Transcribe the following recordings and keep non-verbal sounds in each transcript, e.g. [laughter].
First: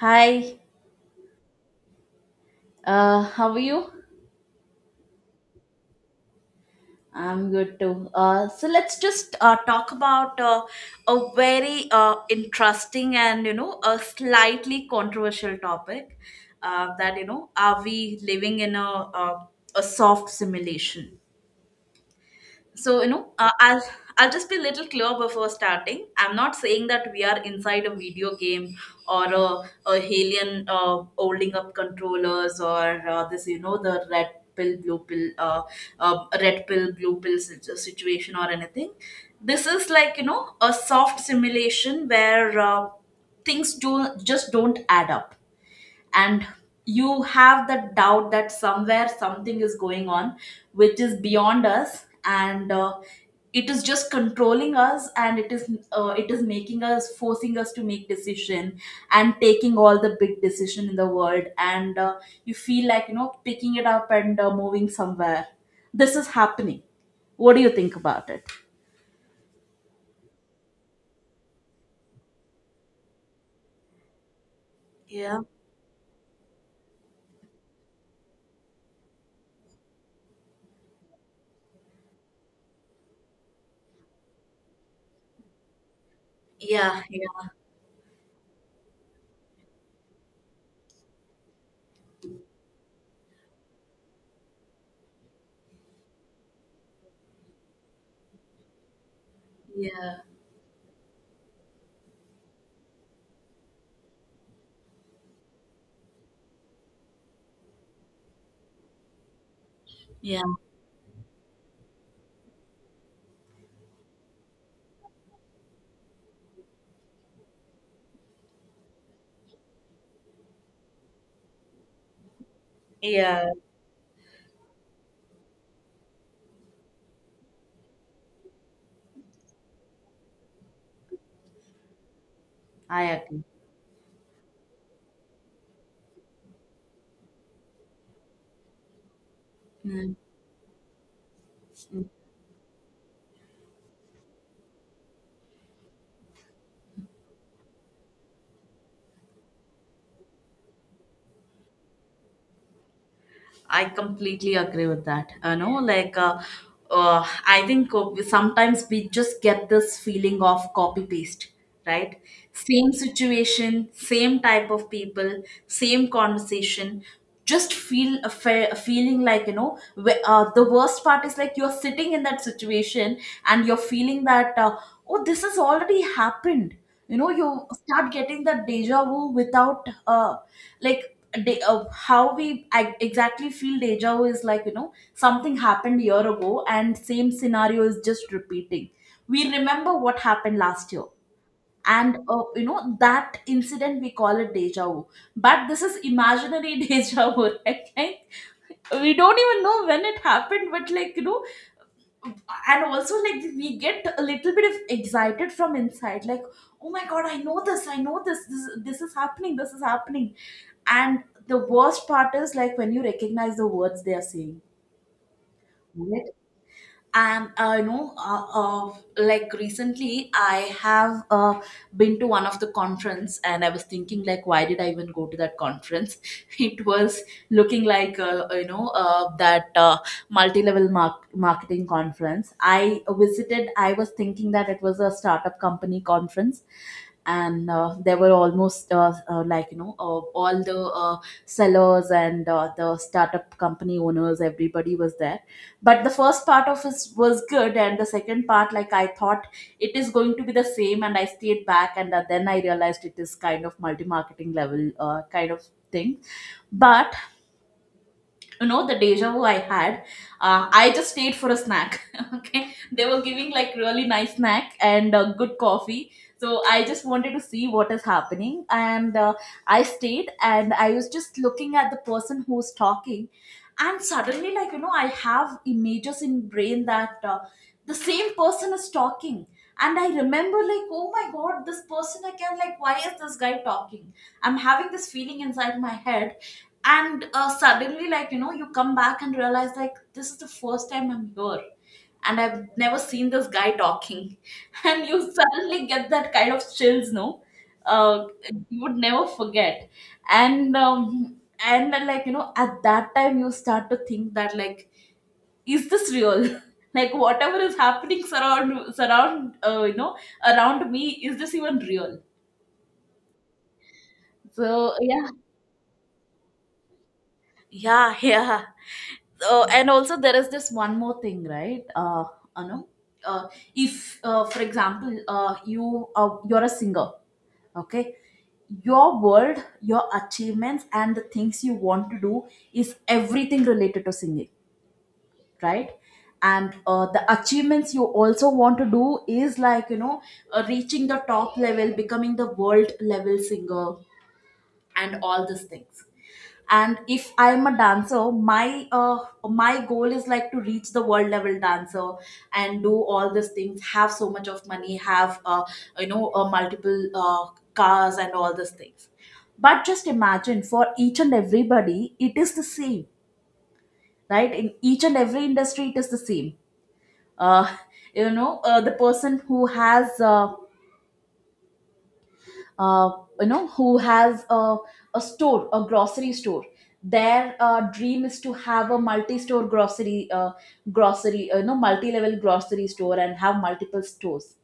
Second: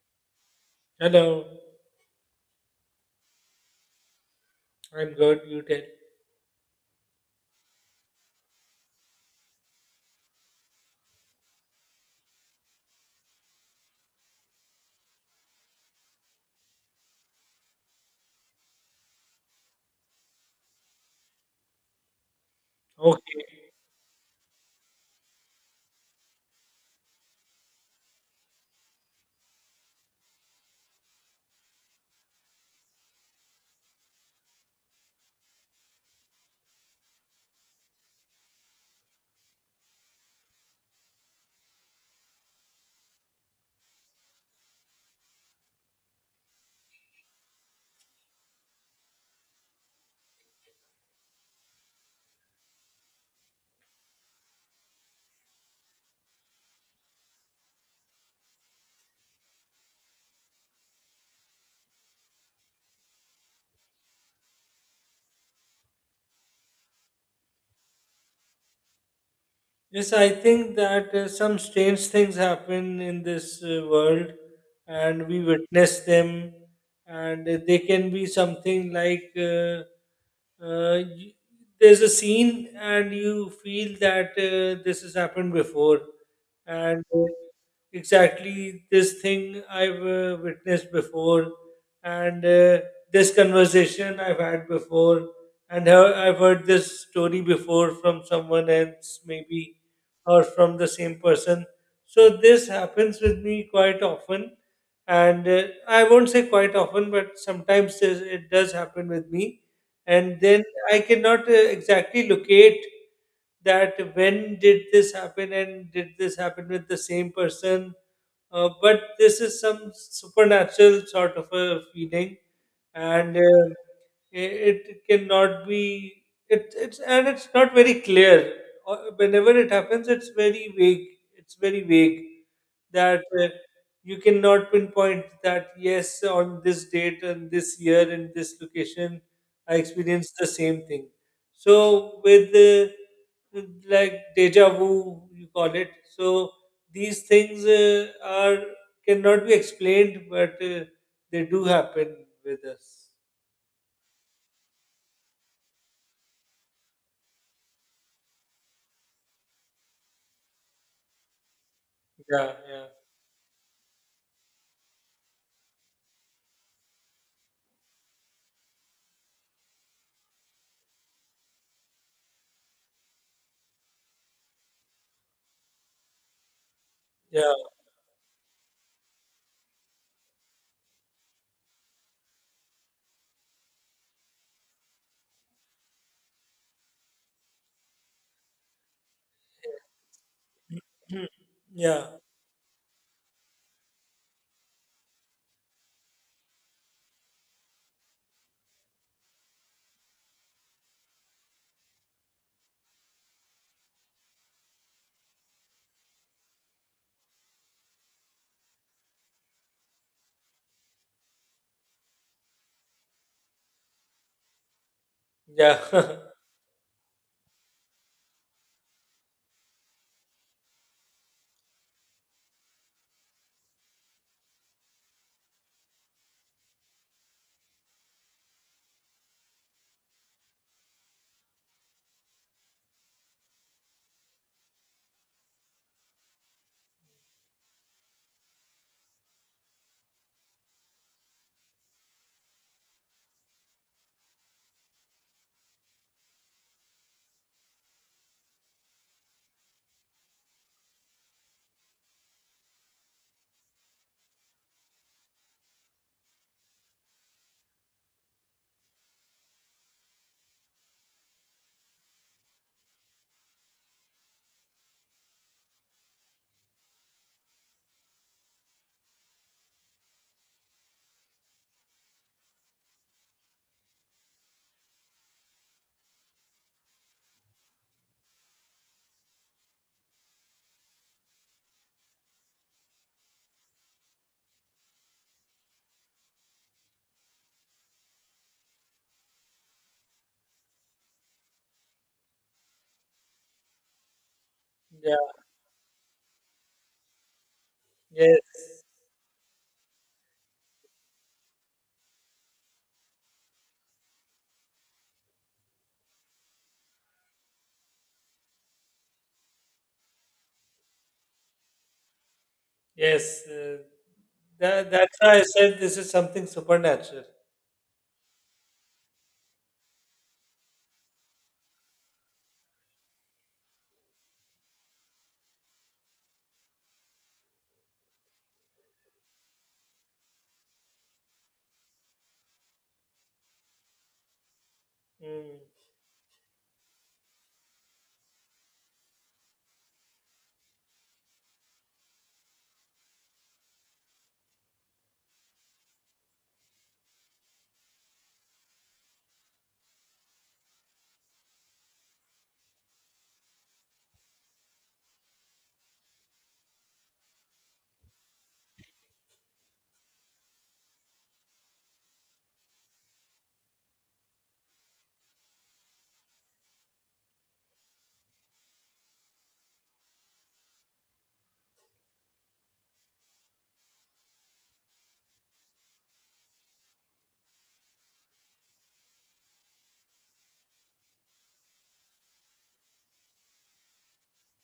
Hi, Hello, how are you? I'm good. You tell. I'm good too. So let's just talk about a very interesting and a slightly controversial topic. That, are we living in a, a soft simulation? So Okay. I'll just be a little clear before starting. I'm not saying that we are inside a video game, or a alien holding up controllers, or this you know the red pill blue pill situation or anything. This is like, a soft simulation where things do just don't add up, and you have that doubt that somewhere something is going on which is beyond us. And it is just controlling us, and it is making us, forcing us to make decision and taking all the big decision in the world. And you feel like, picking it up and moving somewhere. This is happening. What do you think about it? Yes, I think that some strange things happen in this world, and we witness them, and they can be something like y there's a scene, and you feel that this has happened before, Yeah, and yeah, exactly this thing I've witnessed before, and this conversation I've had before, and how I've heard this story before from someone else, maybe, yeah, or from the same person. So this happens with me quite often, and I won't say quite often, but sometimes it does happen with me, yeah, and then I cannot exactly locate that when did this happen and did this happen with the same person. But this is some supernatural sort of a feeling, and yeah. It's not very clear. Whenever it happens it's very vague, it's very vague, I that agree. You cannot pinpoint that yes, on this date and this year and this location I experienced the same thing. So with uh, with like deja vu, you call it. So these things are cannot be explained, but they do happen with us. I completely agree with that. Like, I think sometimes we just get this feeling of copy paste, right? Yeah, yeah. Same situation, same type of people, same conversation. Just feel a fair, feeling like, the worst part is like you're sitting in that situation and you're feeling that oh, this has already happened. Yeah, You start getting that deja vu without, like de- how we I exactly feel deja vu is like, something happened a year ago and same scenario is just repeating. We remember what happened last year, [clears throat] yeah, and that incident we call it deja vu. But this is imaginary [laughs] deja vu, right? [laughs] We don't even know when it happened, but like, and also like we get a little bit of excited from inside, like oh my god I know this, I know this. This is happening, this is happening. And the worst part is like when you recognize the words they are saying. yeah, [laughs] And like recently I have been to one of the conference, and I was thinking like why did I even go to that conference. [laughs] It was looking like, that multi-level marketing conference I visited. I was thinking that it was a startup company conference. And there were almost, all the uh, sellers and the startup company owners, everybody was there. But the first part of it was good, and the second part, like, I thought it is going to be the same, and I stayed back. And then I realized it is kind of multi-marketing level kind of thing. But the deja vu I had, I just stayed for a snack. [laughs] Okay, they were giving like really nice snack and good coffee, so I just wanted to see what is happening. And I stayed, and I was just looking at the person who's talking. And suddenly, like, I have images in brain that the same person is talking. And I remember like, oh my god this person again, like why is this guy talking. I'm having this feeling inside my head. And suddenly, like, you come back and realize like this is the first time I'm here, and I've never seen this guy talking. [laughs] And you yeah. suddenly get that kind of chills, no? uh, you Yes, would never forget. And and then, like, at that time you start to think that, like, is this real? [laughs] Like whatever is happening surround surround you know around me, is this even real? yes. That, So that's yeah. why I said this is something supernatural. Yeah, yeah. And also there is this one more thing, right? Anu uh, if, for example, you're a singer, okay? Your world, your achievements and the things you want to do is everything related to singing, Mm, right? And the achievements you also want to do is like, reaching the top level, becoming the world level singer, and all these things. And if I'm a dancer, my goal is like to reach the world level dancer and do all these things, have so much of money, have multiple cars and all these things. But just imagine, for each and everybody it is the same, right? In each and every industry it is the same. uh, the person who has, uh, who has a store, a grocery store, their dream is to have a multi-store grocery, multi-level grocery store, and have multiple stores.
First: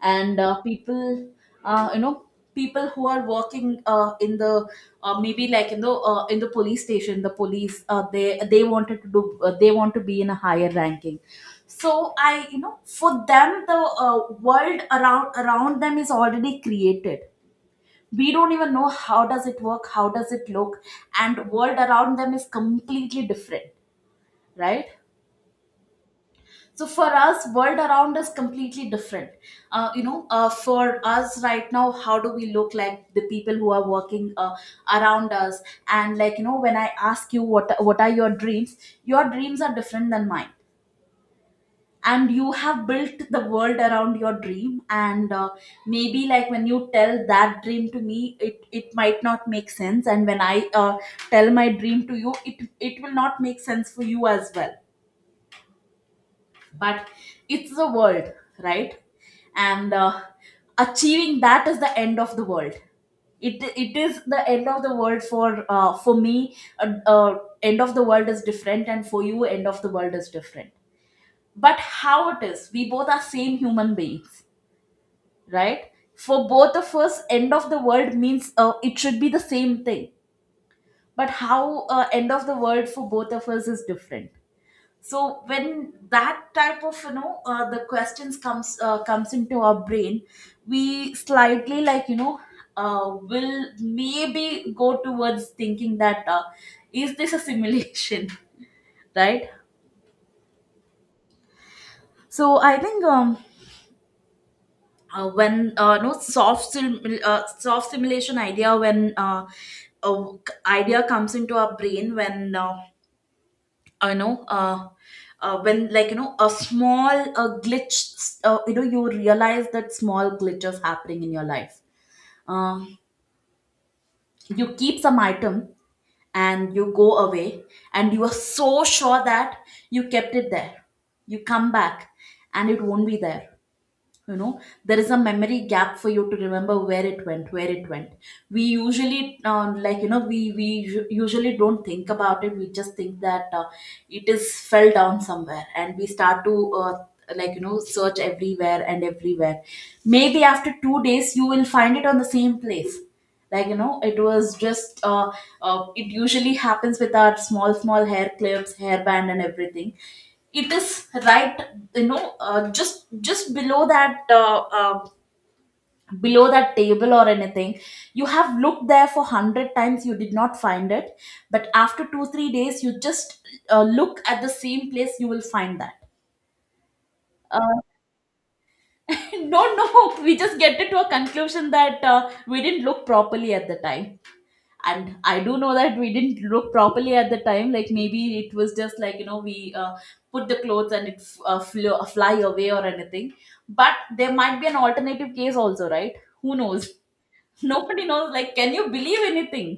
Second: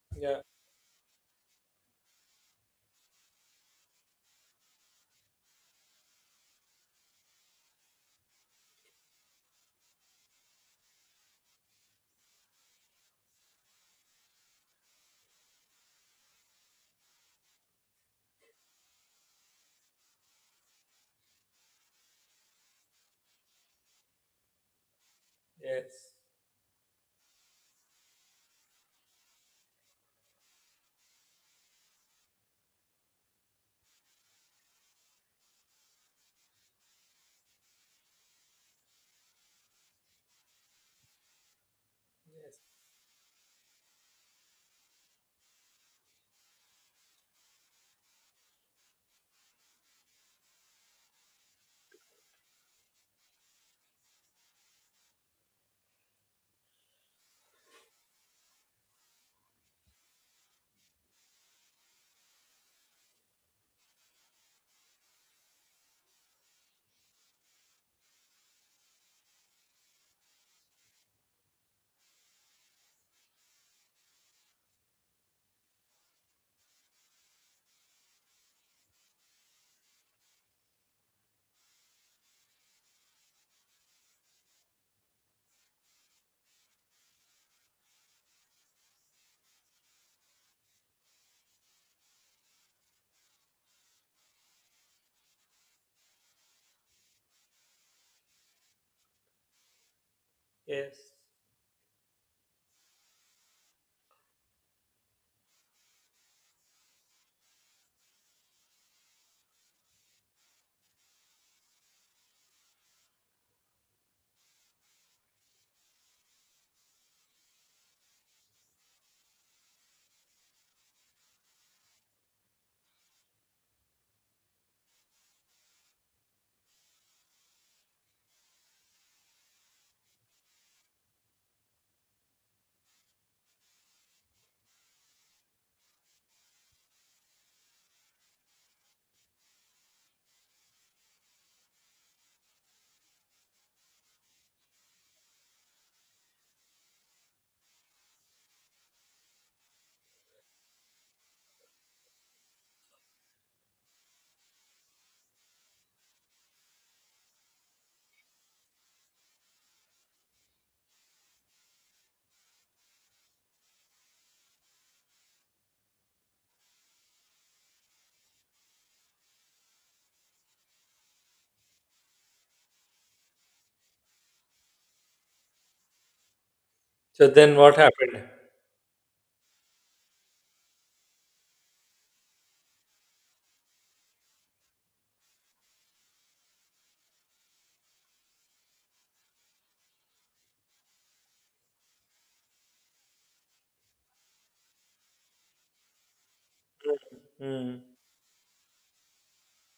And yeah. People, uh, you know people who are working, in the maybe like in the, police station, the police, they wanted to do, they want to be in a higher ranking. So I, for them the uh, world around them is already created. We don't even know how does it work, how does it look. And world around them is completely different, right? Yes. So for us, world around us completely different. For us right now, how do we look like the people who are working around us. And like, when I ask you what are your dreams, your dreams are different than mine, and you Yes. have built the world around your dream. And maybe like when you tell that dream to me, it might not make sense, and when I tell my dream to you, it will not make sense for you as well. But it's the world, right? And achieving that is the end of the world. It is the end of the world for, me. End of the world is different, and for you end of the world is different. But how it is, we both are same human beings, right? For both of us end of the world means it should be the same thing. But how, end of the world for both of us is different. So when that type of, the questions comes into our brain, we slightly, like, will maybe go towards thinking that, is this a simulation? [laughs] Right? Yes. So I think, when, no soft soft simulation idea, when, a idea comes into our brain, when, uh, you know uh, when like, a small glitch, you realize that small glitch is happening in your life. uh, you keep some item and you go away, and you are so sure that you kept it there. You come back, and it won't be there. There is a memory gap for you to remember where it went, where it went. We usually, like, usually don't think about it, we just think that it is fell down somewhere, and we start to, like, search everywhere and everywhere. Maybe after 2 days you will find it on the same place, like, it was just, it usually happens with our small small hair clips, hairband and everything. It is, right? Just below that, below that table or anything, you have looked there for 100 times, you did not find it. But after 2 3 days you just look at the same place, you will find that. So then, uh, what happened? [laughs] no, no, we just get to a conclusion that we didn't look properly at the time. And I do know that we didn't look properly at the time, like maybe it was just, like, we put the clothes and it flew, fly away or anything. But there might be an alternative case also, right? Who knows. [laughs] Mm. Nobody knows, like can you believe anything?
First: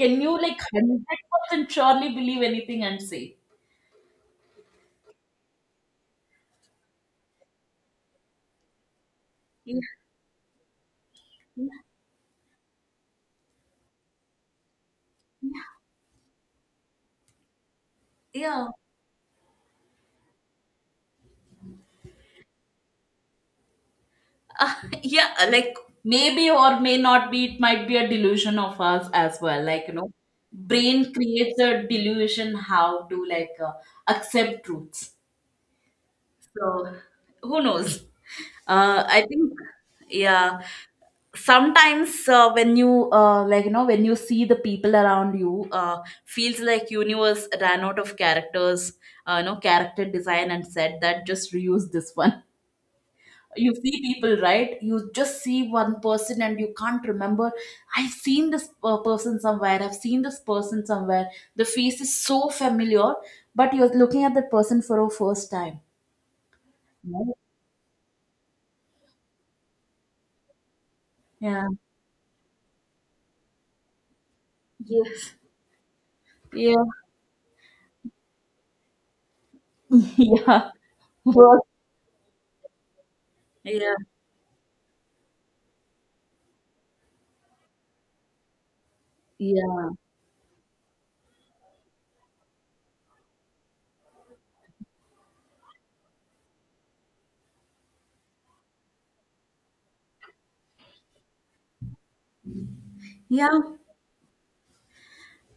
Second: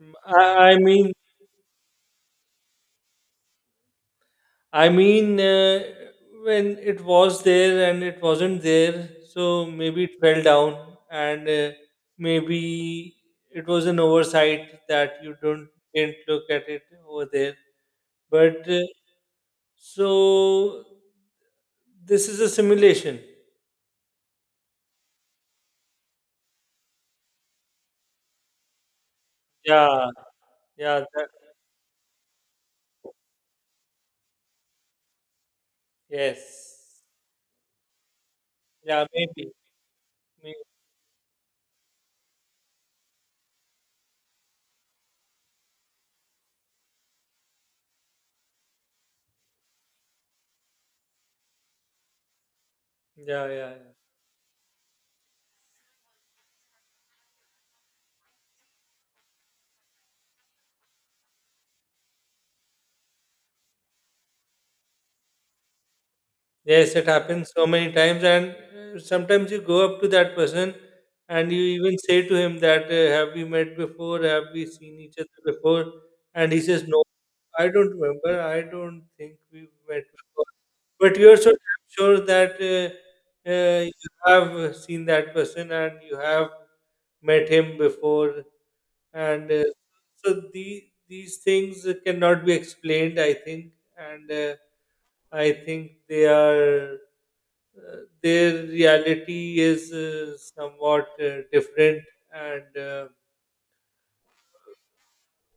Mm. you, I, like, I mean, 100% surely believe anything and say I mean, uh, when it was there and it wasn't there, so yeah? maybe it fell down, and maybe it was an oversight that you don't didn't look at it over there. Yeah. But so this is a simulation. [laughs] Uh, yeah, like maybe or may not be, it might be a delusion of us as well. Like, Yeah, yeah, brain that, creates a delusion how to like accept truths. So yes, who knows? Yeah, I maybe, think, yeah, maybe, sometimes when you like when you see the people around you, feels like universe ran out of characters, character design and said that just reuse this one. yeah, yeah, You see yeah. people, right? You just see one person and you can't remember. I've seen this person somewhere, I've seen this person somewhere, the face is so familiar, but you're looking at that person for a first time, Yes, it right? happens so many times, and sometimes you go up to that person and you Yeah. even say to him that have we met before? Have we seen each Yes. other before? And he Yeah. says, "No, I don't remember. I don't think we've met [laughs] before." Yeah. But you're so Well, damn sure that yeah, you have seen that person and you have met him before, and yeah, so the these things cannot be explained, I think, and I think they are, uh, their reality is somewhat different, and yeah.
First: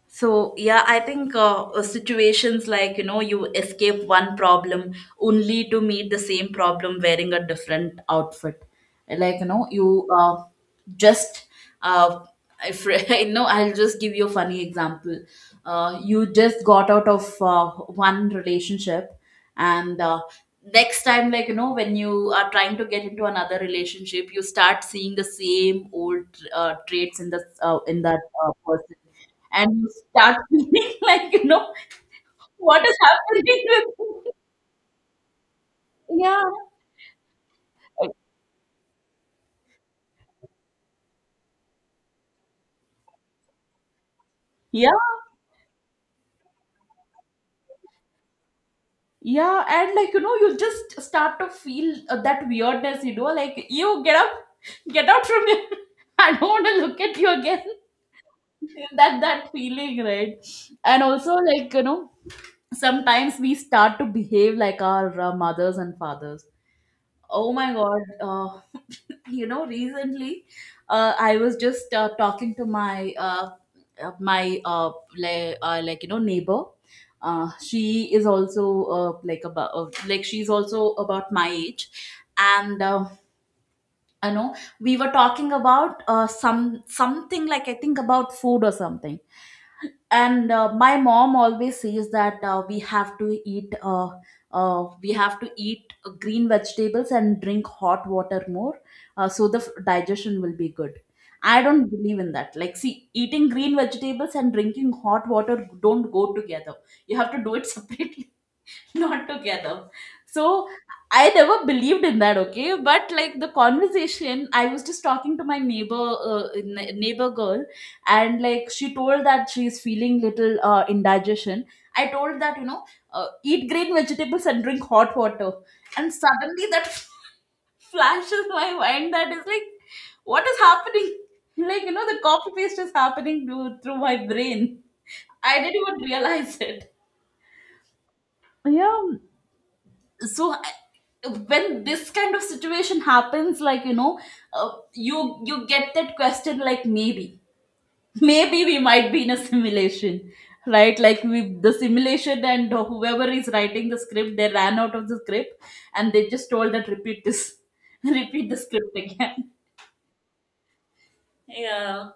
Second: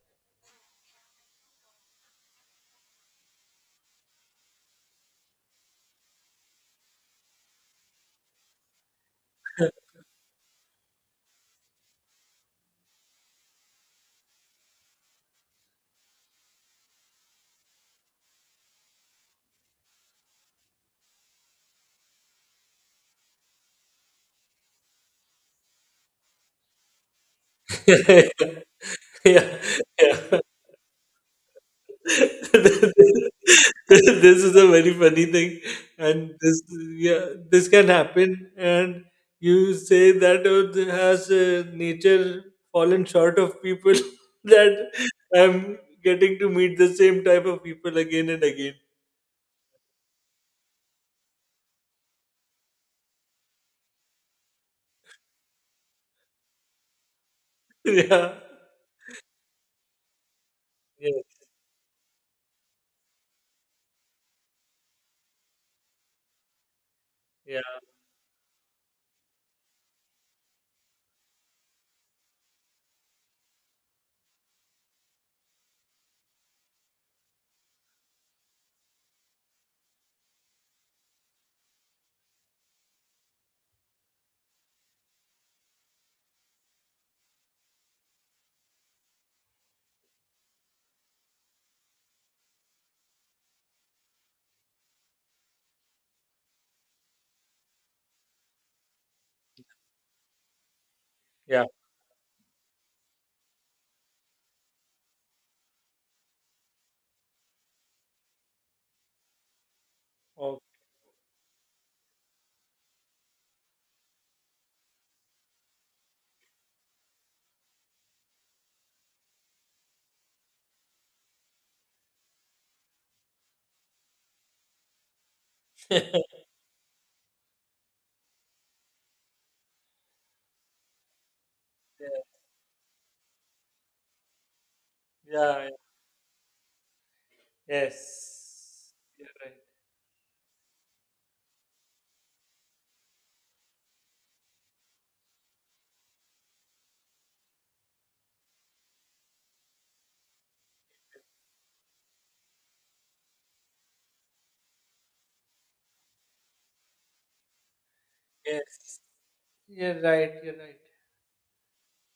So, yeah, I think situations like, you escape one problem only to meet the same problem wearing a different outfit. Like, you just, uh, if, [laughs] I know, I'll just give you a funny example. You just got out of one relationship, and next time, like, when you are trying to get into another relationship, you start seeing the same old traits in the [laughs] in that yeah, person, and you start yeah. [laughs] feeling like, [laughs] what This is happening [laughs] with me? is a very funny thing, and Yeah, this, yeah, this can happen, and you say that, oh, has nature fallen short of people [laughs] yeah, that I'm getting to meet the same type of people again and again. yeah, and like you just start to feel that weirdness, like, you get up, get out from here. [laughs] I don't want to look at you again. [laughs] Yeah. [laughs] That feeling, right? And also, Yes, like, sometimes we start to behave like our mothers and fathers. Oh my yeah, god. [laughs] You know, recently I was just talking to my uh, my uh, like, neighbor. She is also like, about like, she's also about my age. And I know we were talking about something, like, I think about food or something. And my mom always says that we have to eat green vegetables and drink hot water more, so the digestion will be good. I yeah. don't believe in that. Like, see, eating green vegetables and drinking hot water don't go together. You have to do it [laughs] separately, [laughs] not together. So Okay. I never believed in that, okay? But like the conversation, I was just talking to my neighbor, neighbor girl, and like, she told that she's feeling little indigestion. I told that, eat green vegetables and drink hot water, and suddenly that [laughs] flashes my mind, that is like, what is happening? Like, the Yeah, copy paste is happening through my brain. I yeah. didn't even realize it. Yes, Yeah, you're right. so when this kind of situation happens, like, you get that question like, maybe [laughs] maybe we might be in a simulation, right? Like, we the simulation, and whoever is writing the script, they ran out of the script and they just told that repeat this. [laughs] Repeat the script Yes, again. you're right, you're right. Yeah.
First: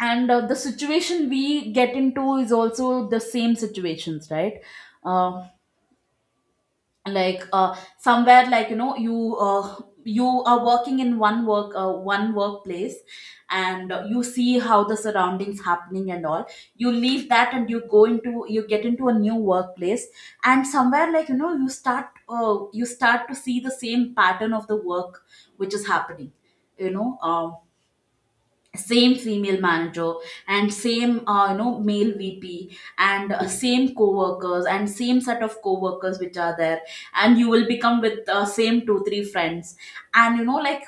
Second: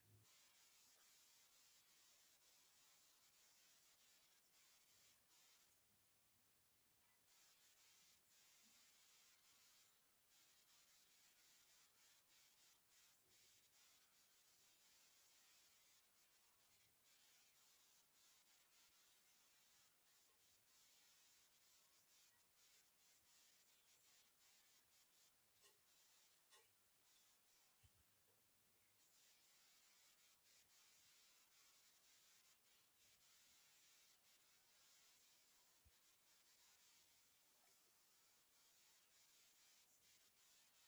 And the situation we get into is also the same situations, right? uh, like, somewhere, like, you you are working in one workplace. And you see how the surroundings happening and all. You leave that, and you get into a new workplace, and somewhere, like, you start to see the same pattern of the work which is happening, you know, same female manager, and same male vp, and same co-workers, and same set of co-workers which are there. And you will become with same two three friends. And you know, like,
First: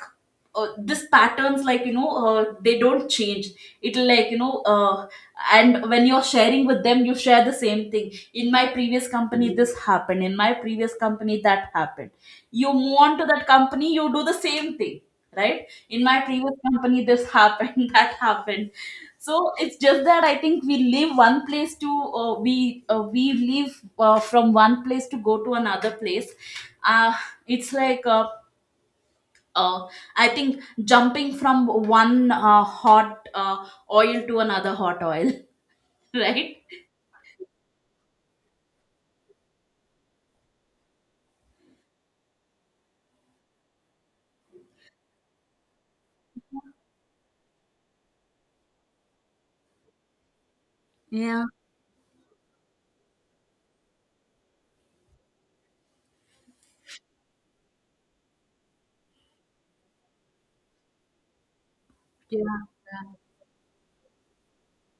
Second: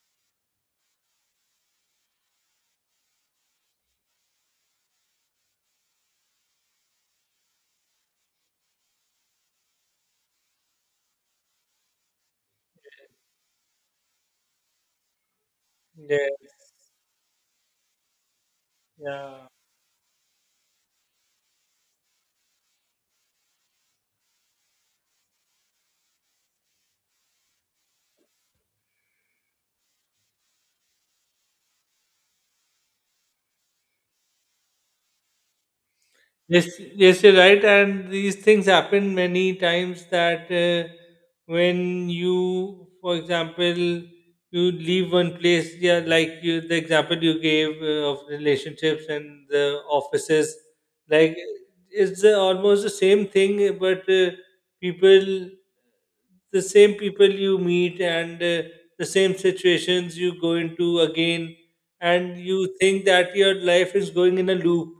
this patterns, like, they don't change. It'll like you know And when you're sharing with them, you share the same thing. In my previous company this happened, in my previous company that happened. You move on to that company, you do the same thing. Right? In my previous Yes, company this happened, [laughs] that happened. yeah. So it's just that I think we leave one place to, we leave, from one place to go to another place. uh, it's like, uh, I think jumping from one hot oil to another hot oil, [laughs] right? Yes, yes, you're right. And these things happen many times that when you, for example, you leave one place, yeah, like you, the example you gave of relationships and the offices, like Yeah, it's almost the same thing, but people, the same people you meet and the same situations you go into again, and you yeah, think that your life is going in a loop,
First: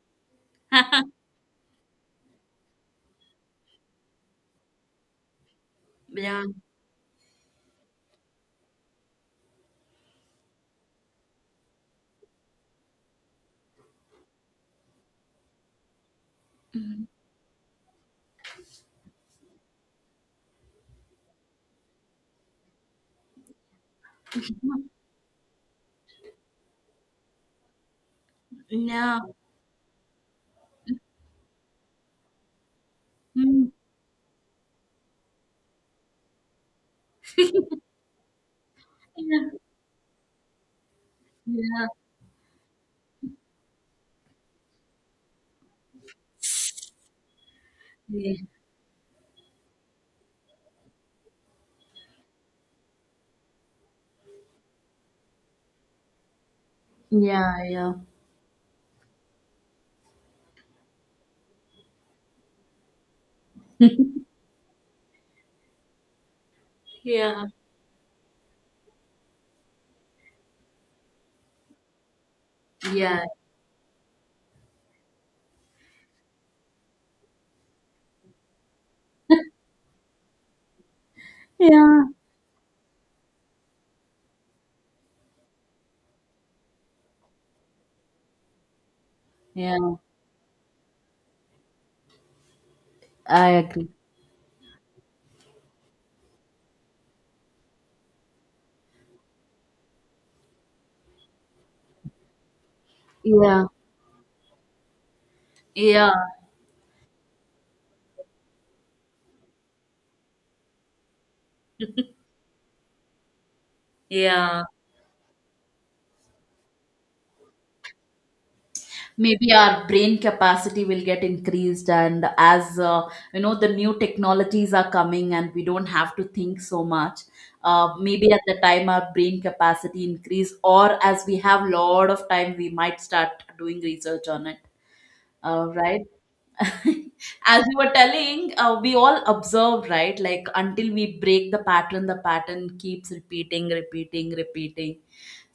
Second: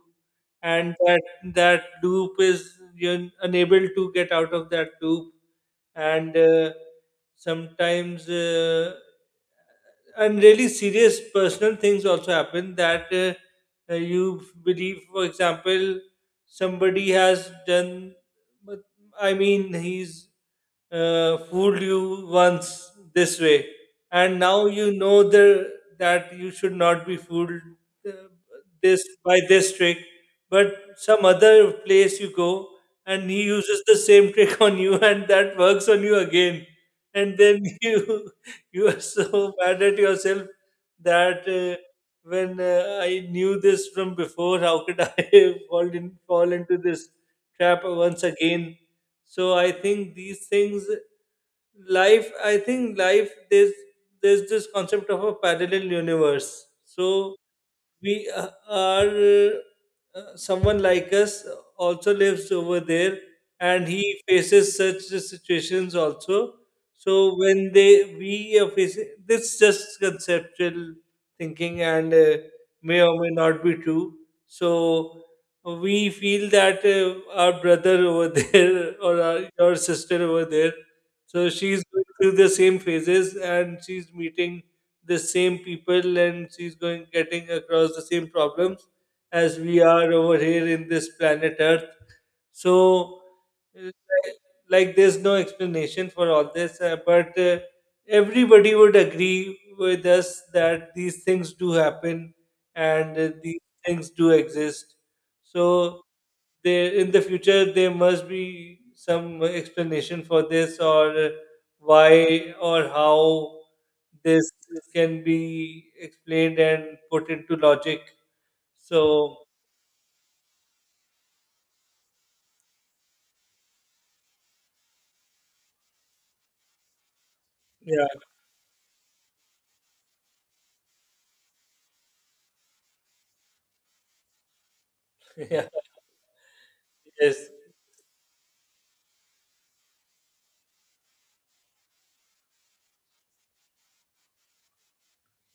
and that, that loop is, you're unable to get out of that loop, and yeah, sometimes and really serious personal things also happen, that you believe, for example, somebody has done, but I mean, he's fooled you once this way, and now you know the, that you should not be fooled uh, yeah, this yeah. by this trick, but some other place you go, and he Mm. uses the same [laughs] trick on you, and that works on you again, [laughs] and Yeah, then [laughs] you are so [laughs] mad at yourself that yeah, when I knew this from before, how could I [laughs] fall in, fall into this trap once yeah, again? So I think these things, life. I think life. There's this concept of a parallel universe. So yeah, yeah, we are, someone like us also lives over there, and he faces such situations also. So when they, we are facing this, just conceptual thinking, and yeah, may or yeah, may not be true. So we feel that our brother over [laughs] there, or our, your sister over there, so she's yeah. going through the same phases, and she's meeting the same people, and she's going, getting across the same problems as we Yeah. are over here in this planet Earth. So, I agree. like, there's no explanation for all this, but everybody would agree with us that these things do happen, and these Yeah, things do exist. So yeah, there, in the future, there must be some explanation for this, or why or how this yeah. can be explained and put into logic. So Maybe our brain capacity will get increased, and as you know, the new technologies are coming and we don't have to think so much. Yeah. Maybe at the time our brain capacity increase, or as we have lot of time, we might start doing research on it, [laughs] Yeah, right? [laughs] yes, As you were telling, we all observe, right? Like, until we break the pattern keeps repeating, repeating, repeating.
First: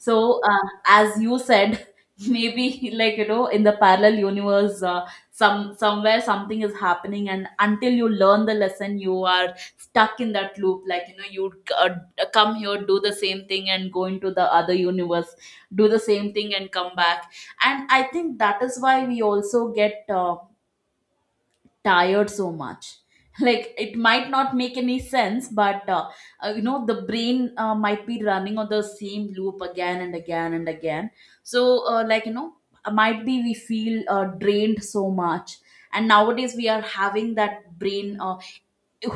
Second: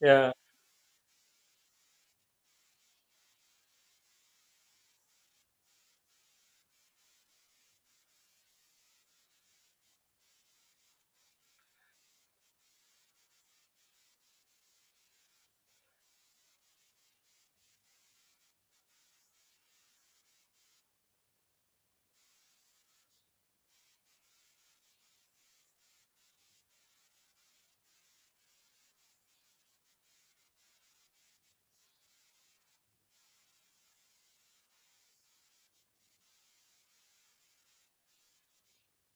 yeah. As you said, [laughs] maybe, like, in the parallel universe, somewhere something is happening, and until you learn the lesson, you are stuck in that loop. Like, you uh, come here, do the same thing, and go into the other universe, do the same thing, and come back. And I think that is why we also get tired so much. [laughs] Like, it might not make any sense, but you know, the brain might be running on the same loop again and again and again. So like, might be we feel drained so much. And nowadays we are having that brain,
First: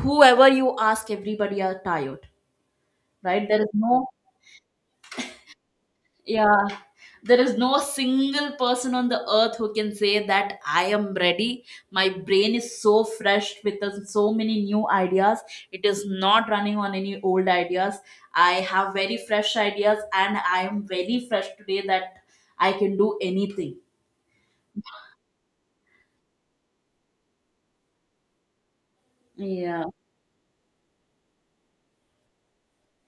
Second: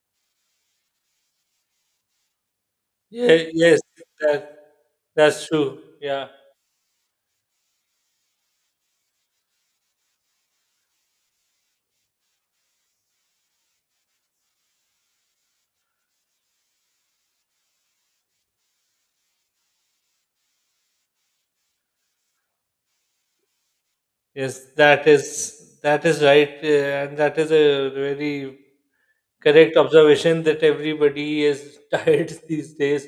whoever you ask, everybody are tired, Yeah, right? There is yes, no— that, that's true. Yeah, Yeah, there is no single person on the earth who can say that I am ready. My brain is so fresh with so many new ideas. It is not running on any old ideas. I have very fresh ideas and I am very fresh today that I can do anything. yes, that is, that is right, and that is a very correct Yeah. observation that everybody is [laughs] tired these days,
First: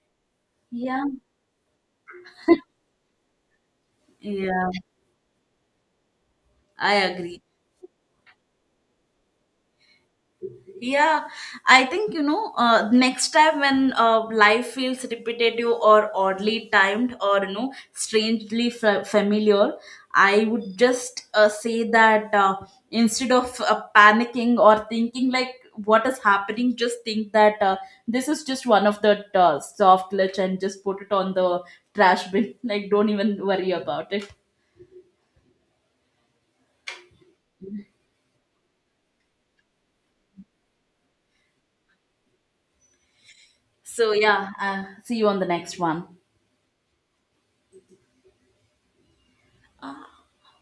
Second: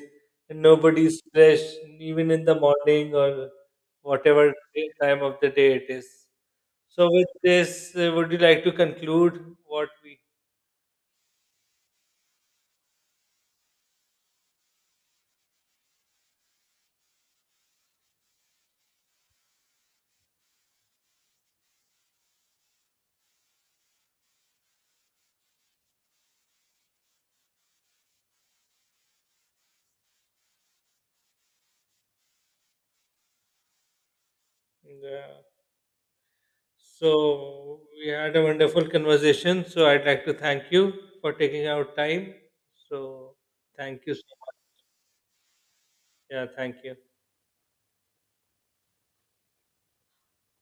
and Yeah. nobody's fresh, even in the morning or whatever Yeah. time of the day it is. I So, with agree. this, would you like to conclude what we? Yeah, I think, next time, when life feels repetitive or oddly timed or, strangely familiar, I would just say that, instead of panicking or thinking like, what is happening, just think that this is just one of the soft glitch and just put it on the trash bin. [laughs] Like, don't even worry about it. Yeah. So we had a wonderful conversation. So I'd like to thank you for taking out time. So thank So, you so yeah, much. See you on the next one. Yeah, thank you.